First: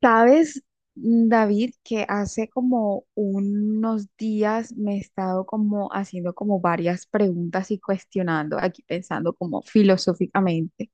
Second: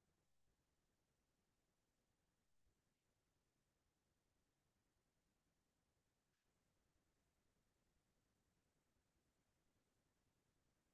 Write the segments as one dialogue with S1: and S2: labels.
S1: Sabes, David, que hace como unos días me he estado como haciendo como varias preguntas y cuestionando, aquí pensando como filosóficamente,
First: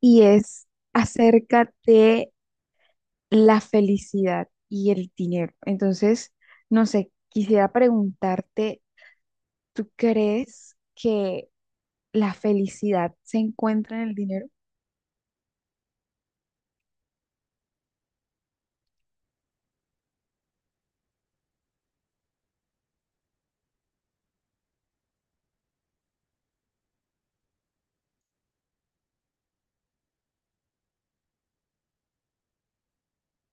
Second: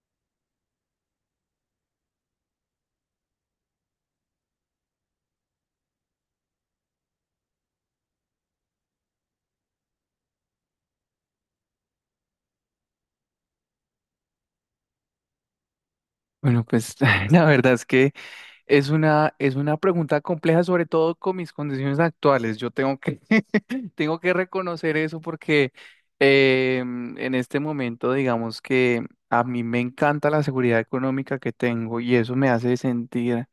S1: y es acerca de la felicidad y el dinero. Entonces, no sé, quisiera preguntarte, ¿tú crees que la felicidad se encuentra en el dinero?
S2: Bueno, pues la verdad es que es una pregunta compleja, sobre todo con mis condiciones actuales. Tengo que reconocer eso porque en este momento, digamos que a mí me encanta la seguridad económica que tengo y eso me hace sentir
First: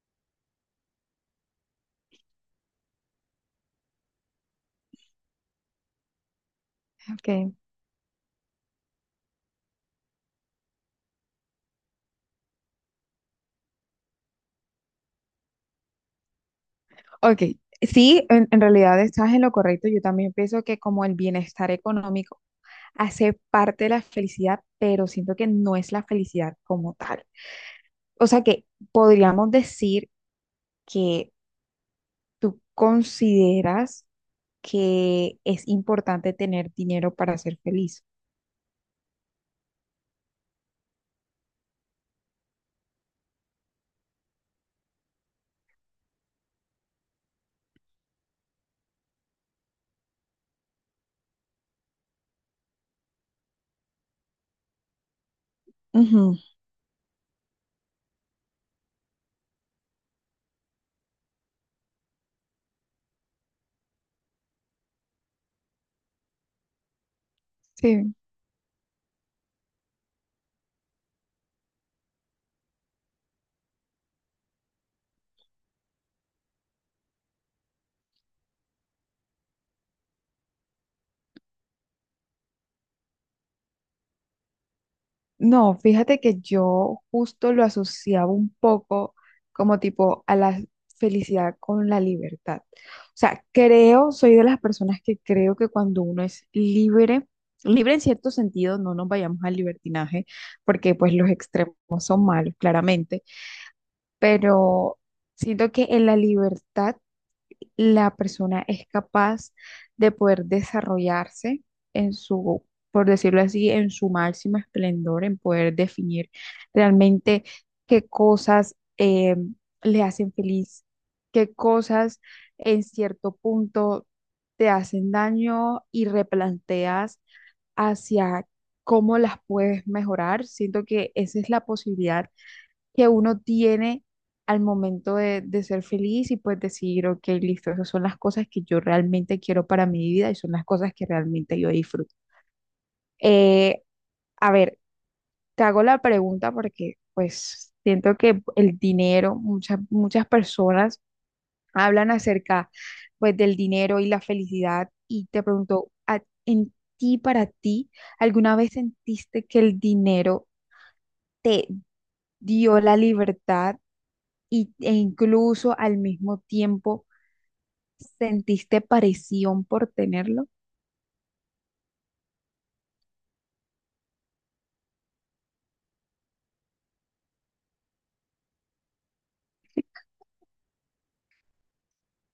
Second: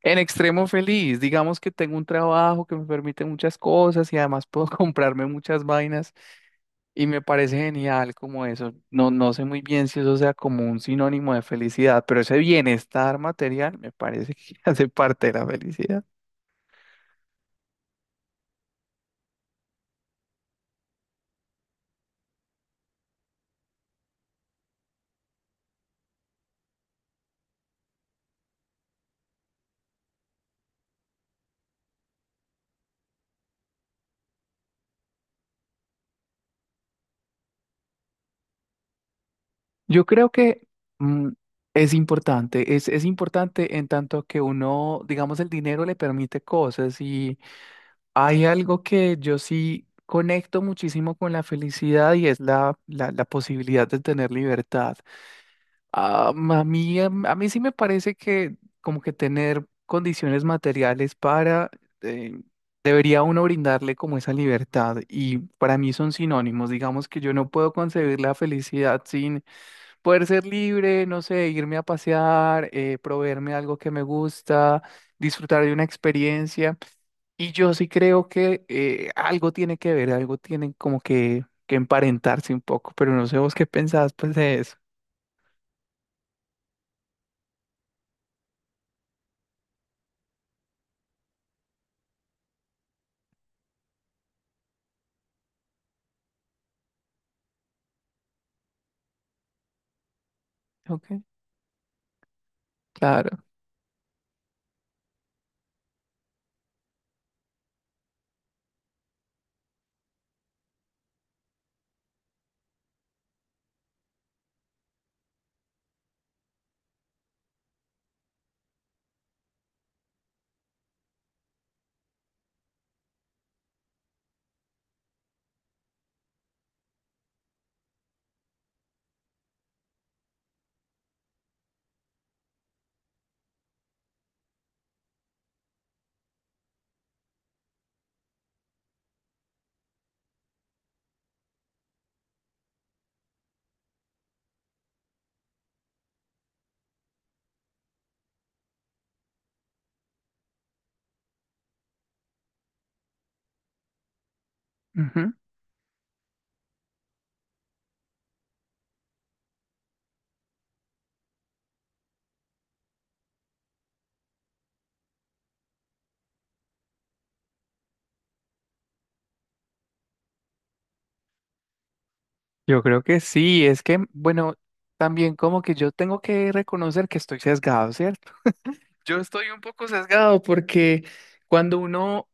S2: en extremo feliz. Digamos que tengo un trabajo que me permite muchas cosas y además puedo comprarme muchas vainas y me
S1: Ok.
S2: parece genial como eso. No sé muy bien si eso sea como un sinónimo de felicidad, pero ese bienestar material me parece que hace parte de la felicidad.
S1: Ok, sí, en realidad estás en lo correcto. Yo también pienso que como el bienestar económico hace parte de la felicidad, pero siento que no es la felicidad como tal. O sea que podríamos decir que tú consideras que es importante tener dinero para ser feliz.
S2: Yo creo que mm, es importante. Es importante en tanto que uno, digamos, el dinero le permite cosas, y hay algo que yo sí conecto muchísimo con la felicidad, y es la posibilidad de tener libertad.
S1: Ujú.
S2: A mí, a mí sí me parece que como que tener condiciones materiales para, eh, debería uno brindarle como esa libertad, y para mí son sinónimos. Digamos que yo no puedo
S1: Sí.
S2: concebir la felicidad sin poder ser libre, no sé, irme a pasear, proveerme algo que me gusta, disfrutar de una experiencia. Y yo sí creo que algo tiene que ver, algo tiene como que emparentarse un poco, pero no sé vos qué pensás pues de eso.
S1: No, fíjate que yo justo lo asociaba un poco como tipo a la felicidad con la libertad. O sea, creo, soy de las personas que creo que cuando uno es libre, libre en cierto sentido, no nos vayamos al libertinaje, porque
S2: Ok,
S1: pues los extremos son malos, claramente,
S2: claro.
S1: pero siento que en la libertad la persona es capaz de poder desarrollarse en su, por decirlo así, en su máximo esplendor, en poder definir realmente qué cosas le hacen feliz, qué cosas en cierto punto te hacen daño y replanteas hacia cómo las puedes mejorar. Siento que esa es la posibilidad que uno tiene al momento de ser feliz y pues decir, ok, listo, esas son las cosas que yo realmente quiero para mi vida y son las cosas que realmente yo disfruto. Eh, a ver, te hago la pregunta porque pues siento que el dinero, muchas personas hablan acerca pues del dinero y la felicidad y
S2: Ujú.
S1: te pregunto, en ti, para ti, ¿alguna vez sentiste que el dinero te dio la libertad? ¿E incluso al mismo tiempo sentiste presión por tenerlo?
S2: Yo creo que sí. Es que, bueno, también como que yo tengo que reconocer que estoy sesgado, ¿cierto? Yo estoy un poco sesgado porque cuando uno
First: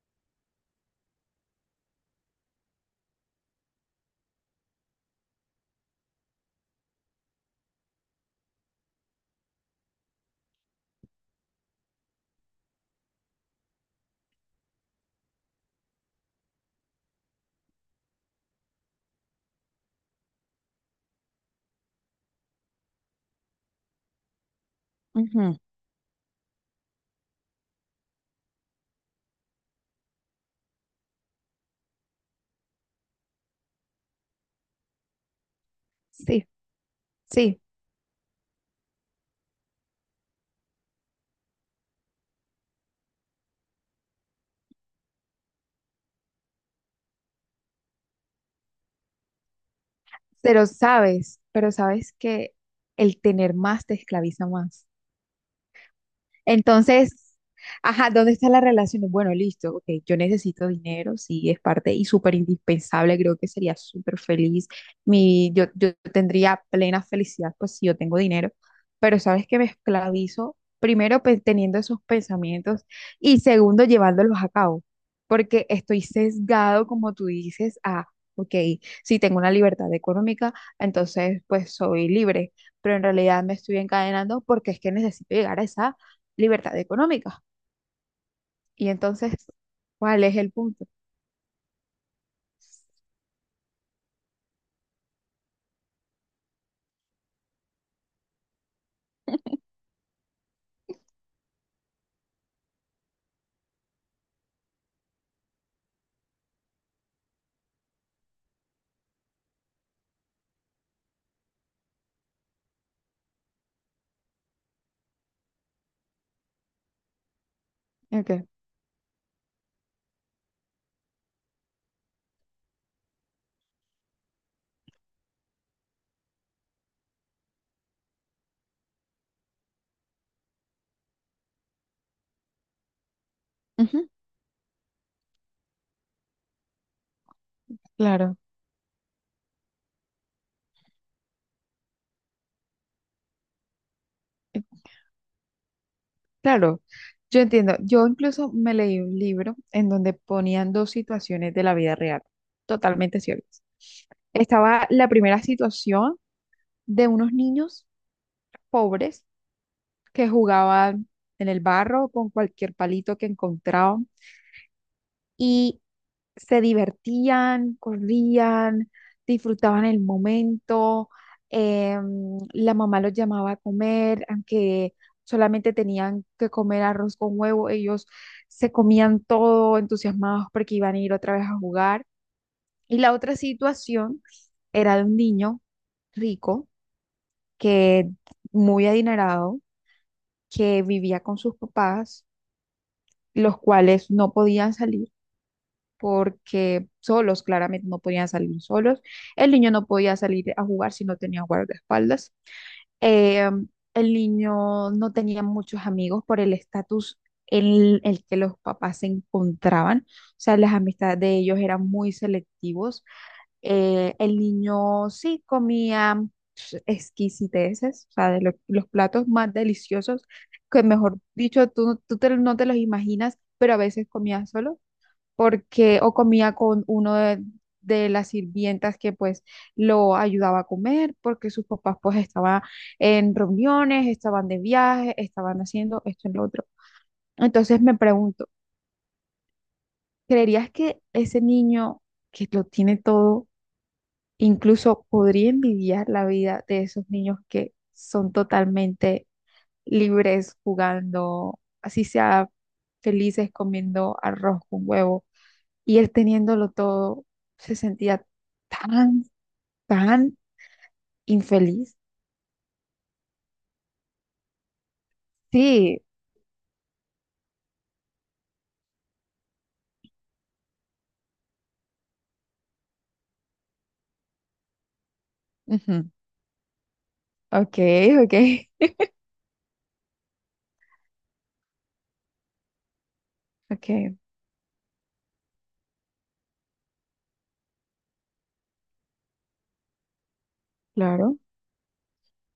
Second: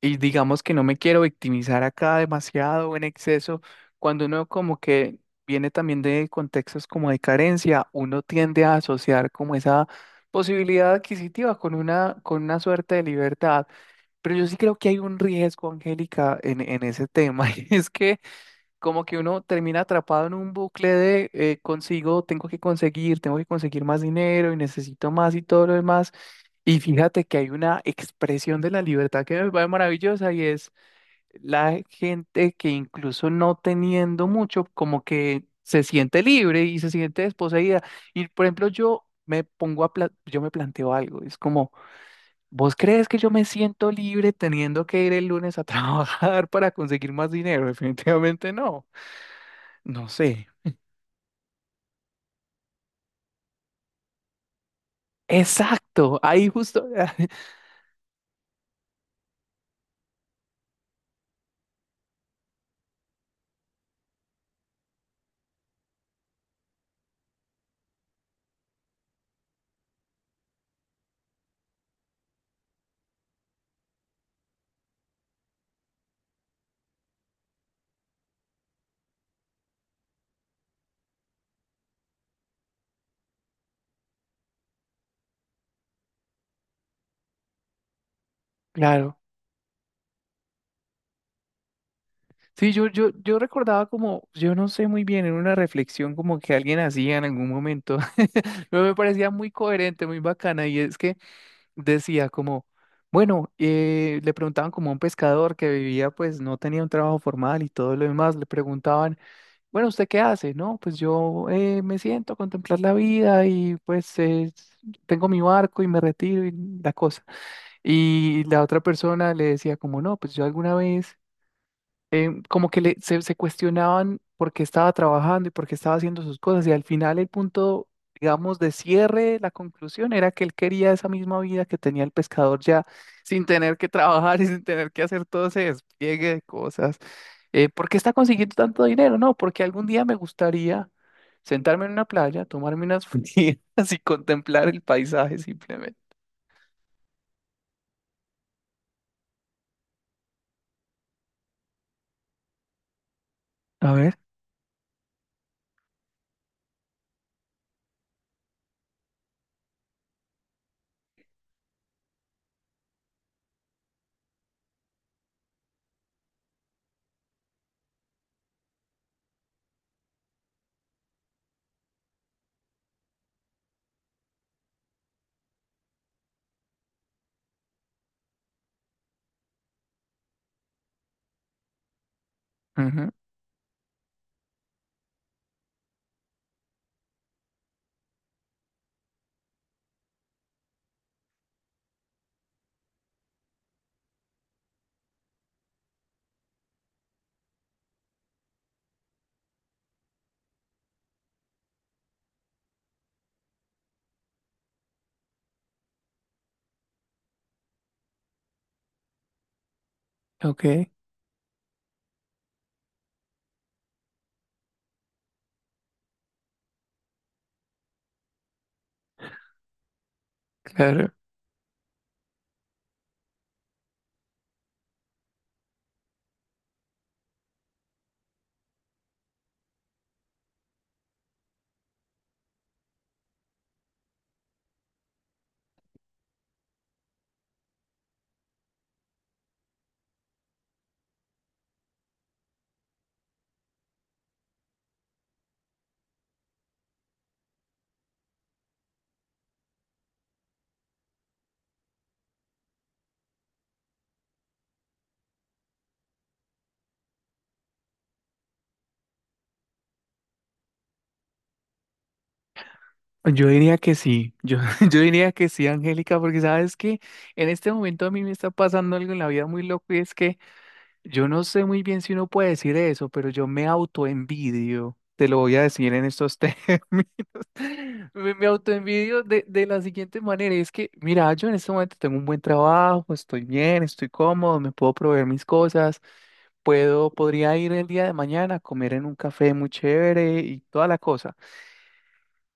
S2: y digamos que no me quiero victimizar acá demasiado o en exceso, cuando uno como que viene también de contextos como de carencia, uno tiende a asociar como esa posibilidad adquisitiva con una suerte de libertad. Pero yo sí creo que hay un riesgo, Angélica, en ese tema, y es que como que uno termina atrapado en un bucle de consigo, tengo que conseguir más dinero y necesito más y
S1: Ujú.
S2: todo lo demás. Y fíjate que hay una expresión de la libertad que me parece maravillosa, y es la gente que, incluso no teniendo mucho, como que se siente
S1: Sí,
S2: libre y se siente
S1: sí,
S2: desposeída. Y por ejemplo, yo me planteo algo, es como, ¿vos crees que yo me siento libre teniendo que ir el lunes a trabajar para conseguir más dinero? Definitivamente no. No sé.
S1: pero sabes que el tener más te esclaviza más.
S2: Exacto, ahí justo.
S1: Entonces, ajá, ¿dónde está la relación? Bueno, listo, ok, yo necesito dinero, sí, es parte y súper indispensable, creo que sería súper feliz. Yo tendría plena felicidad, pues si yo tengo dinero, pero sabes que me esclavizo, primero teniendo esos pensamientos y segundo llevándolos a cabo, porque estoy sesgado, como tú dices, a, ok, si tengo una libertad económica, entonces pues soy libre pero en realidad me estoy encadenando porque es que necesito llegar a esa libertad económica. Y
S2: Claro.
S1: entonces, ¿cuál es el punto?
S2: Sí, yo recordaba como, yo no sé muy bien, en una reflexión como que alguien hacía en algún momento, pero me parecía muy coherente, muy bacana, y es que decía como, bueno, le preguntaban como a un pescador que vivía, pues no tenía un trabajo formal y todo lo demás. Le preguntaban, bueno, ¿usted qué hace? No, pues yo me siento a contemplar la vida y pues tengo mi barco y me retiro y la cosa. Y
S1: Okay.
S2: la otra persona le decía como, no, pues yo alguna vez, como que se cuestionaban por qué estaba trabajando y por qué estaba haciendo sus cosas. Y al final el punto, digamos, de cierre, la conclusión era que él quería esa misma vida que tenía el pescador ya, sin tener que
S1: Ujú.
S2: trabajar y sin tener que hacer todo ese despliegue de cosas. ¿Por qué está
S1: Claro.
S2: consiguiendo tanto dinero? No, porque algún día me gustaría sentarme en una playa, tomarme unas frías y
S1: eh,
S2: contemplar el paisaje simplemente.
S1: Claro, yo entiendo. Yo incluso me leí un libro en donde ponían dos situaciones de la vida real, totalmente ciertas.
S2: A ver.
S1: Estaba la primera situación de unos niños pobres que jugaban en el barro con cualquier palito que encontraban y se divertían, corrían, disfrutaban el momento. La mamá los llamaba a comer, aunque solamente tenían que comer arroz con huevo, ellos se comían todo entusiasmados porque iban a ir otra vez a jugar. Y
S2: Ujú.
S1: la otra situación era de un niño rico que muy adinerado que vivía con sus papás, los cuales no podían salir porque solos, claramente no podían salir solos. El niño no podía salir a jugar si no tenía guardaespaldas. Eh, el niño no tenía muchos amigos por el estatus en el que los papás se encontraban. O sea, las
S2: Ok.
S1: amistades de ellos eran muy selectivos. El niño sí comía pues, exquisiteces, o sea, los platos más deliciosos, que
S2: Claro,
S1: mejor dicho, tú no te los imaginas, pero a veces comía solo porque o comía con uno de las sirvientas que pues lo ayudaba a comer, porque sus papás pues estaban en reuniones, estaban de viaje, estaban haciendo esto y lo otro. Entonces me pregunto, ¿creerías que ese niño que lo tiene todo, incluso podría envidiar la vida de esos niños que son totalmente libres jugando, así sea felices comiendo arroz con huevo? Y él teniéndolo todo, se sentía tan, tan infeliz.
S2: yo diría que sí. Yo, yo diría que sí,
S1: Sí,
S2: Angélica, porque sabes que en este momento a mí me está pasando algo en la vida muy loco, y es que yo no sé muy bien si uno puede decir eso, pero yo me autoenvidio, te lo voy a decir en
S1: ujú,
S2: estos términos.
S1: ok, ok,
S2: Me autoenvidio de la siguiente manera, y es que, mira, yo en este momento tengo un buen trabajo, estoy bien, estoy
S1: ok,
S2: cómodo, me puedo proveer mis cosas, puedo, podría ir el día de mañana a comer en un café muy chévere y toda la cosa.
S1: claro,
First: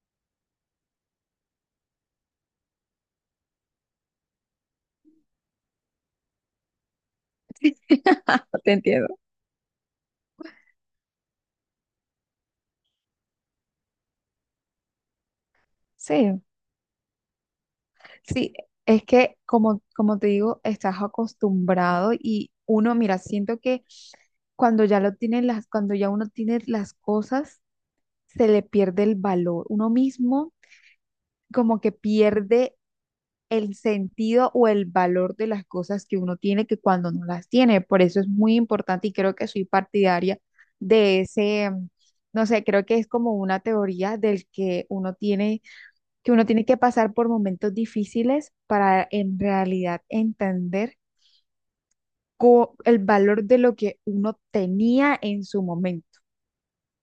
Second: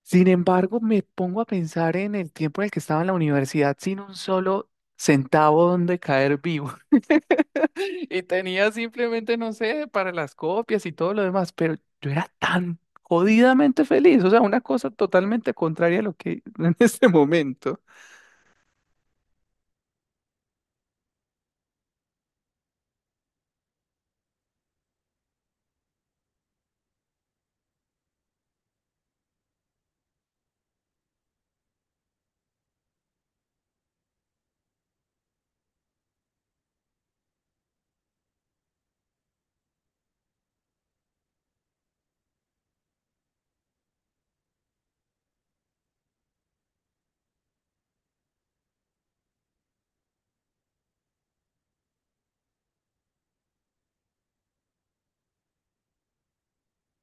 S2: Sin embargo, me pongo a pensar en el tiempo en el que estaba en la universidad sin un solo centavo donde caer vivo. Y tenía
S1: te entiendo.
S2: simplemente, no sé, para las copias y todo lo demás, pero yo era tan jodidamente feliz. O sea, una cosa totalmente contraria a lo
S1: Sí,
S2: que en este momento.
S1: sí, es que como te digo, estás acostumbrado y uno, mira, siento que cuando ya lo tiene las, cuando ya uno tiene las cosas, se le pierde el valor. Uno mismo como que pierde el sentido o el valor de las cosas que uno tiene que cuando no las tiene. Por eso es muy importante y creo que soy partidaria de ese, no sé, creo que es como una teoría del que uno tiene, que uno tiene que pasar por momentos difíciles para en realidad entender el valor de lo que uno tenía en su momento.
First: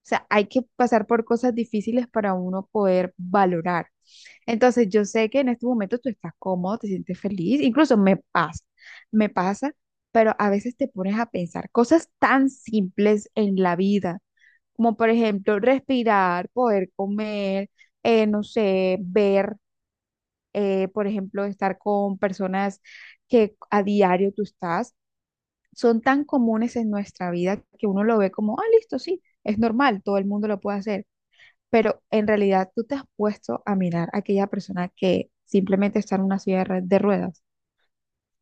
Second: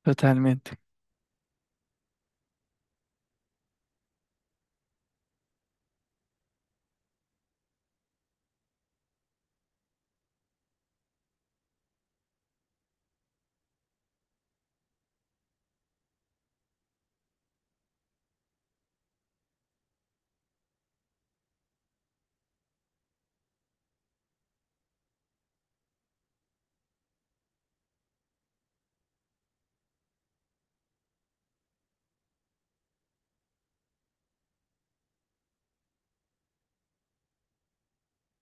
S1: O sea, hay que
S2: Totalmente.
S1: pasar por cosas difíciles para uno poder valorar. Entonces, yo sé que en este momento tú estás cómodo, te sientes feliz, incluso me pasa, pero a veces te pones a pensar cosas tan simples en la vida, como por ejemplo respirar, poder comer, no sé, ver, por ejemplo, estar con personas que a diario tú estás, son tan comunes en nuestra vida que uno lo ve como, ah, listo, sí, es normal, todo el mundo lo puede hacer pero en realidad tú te has puesto a mirar a aquella persona que simplemente está en una silla de ruedas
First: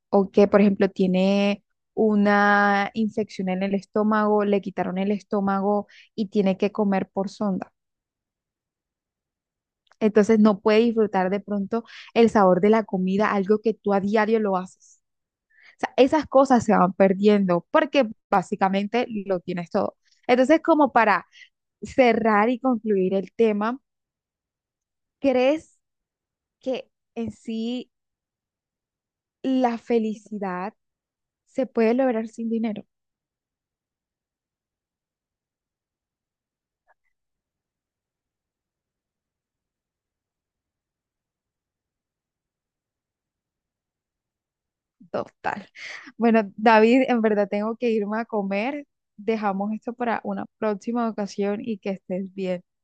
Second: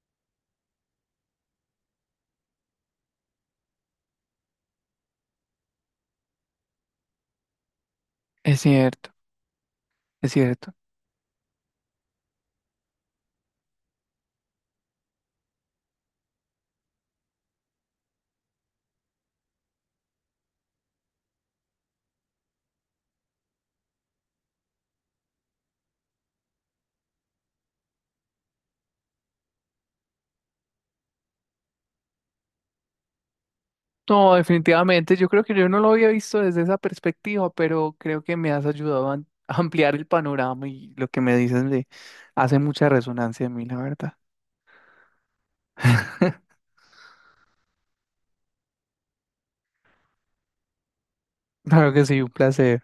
S1: o que, por ejemplo, tiene una infección en el estómago, le quitaron el estómago y tiene que comer por sonda.
S2: Es cierto, es
S1: Entonces no
S2: cierto.
S1: puede disfrutar de pronto el sabor de la comida, algo que tú a diario lo haces. O sea, esas cosas se van perdiendo porque básicamente lo tienes todo. Entonces, como para cerrar y concluir el tema, ¿crees que en sí la felicidad se puede lograr sin dinero?
S2: No, definitivamente, yo creo que yo no lo había visto desde esa perspectiva, pero creo que me has ayudado a a ampliar el panorama, y lo que me dices le hace mucha resonancia a mí, la verdad.
S1: Total. Bueno, David, en verdad tengo que irme a comer. Dejamos esto para una próxima ocasión y que
S2: Claro que sí, un
S1: estés bien.
S2: placer.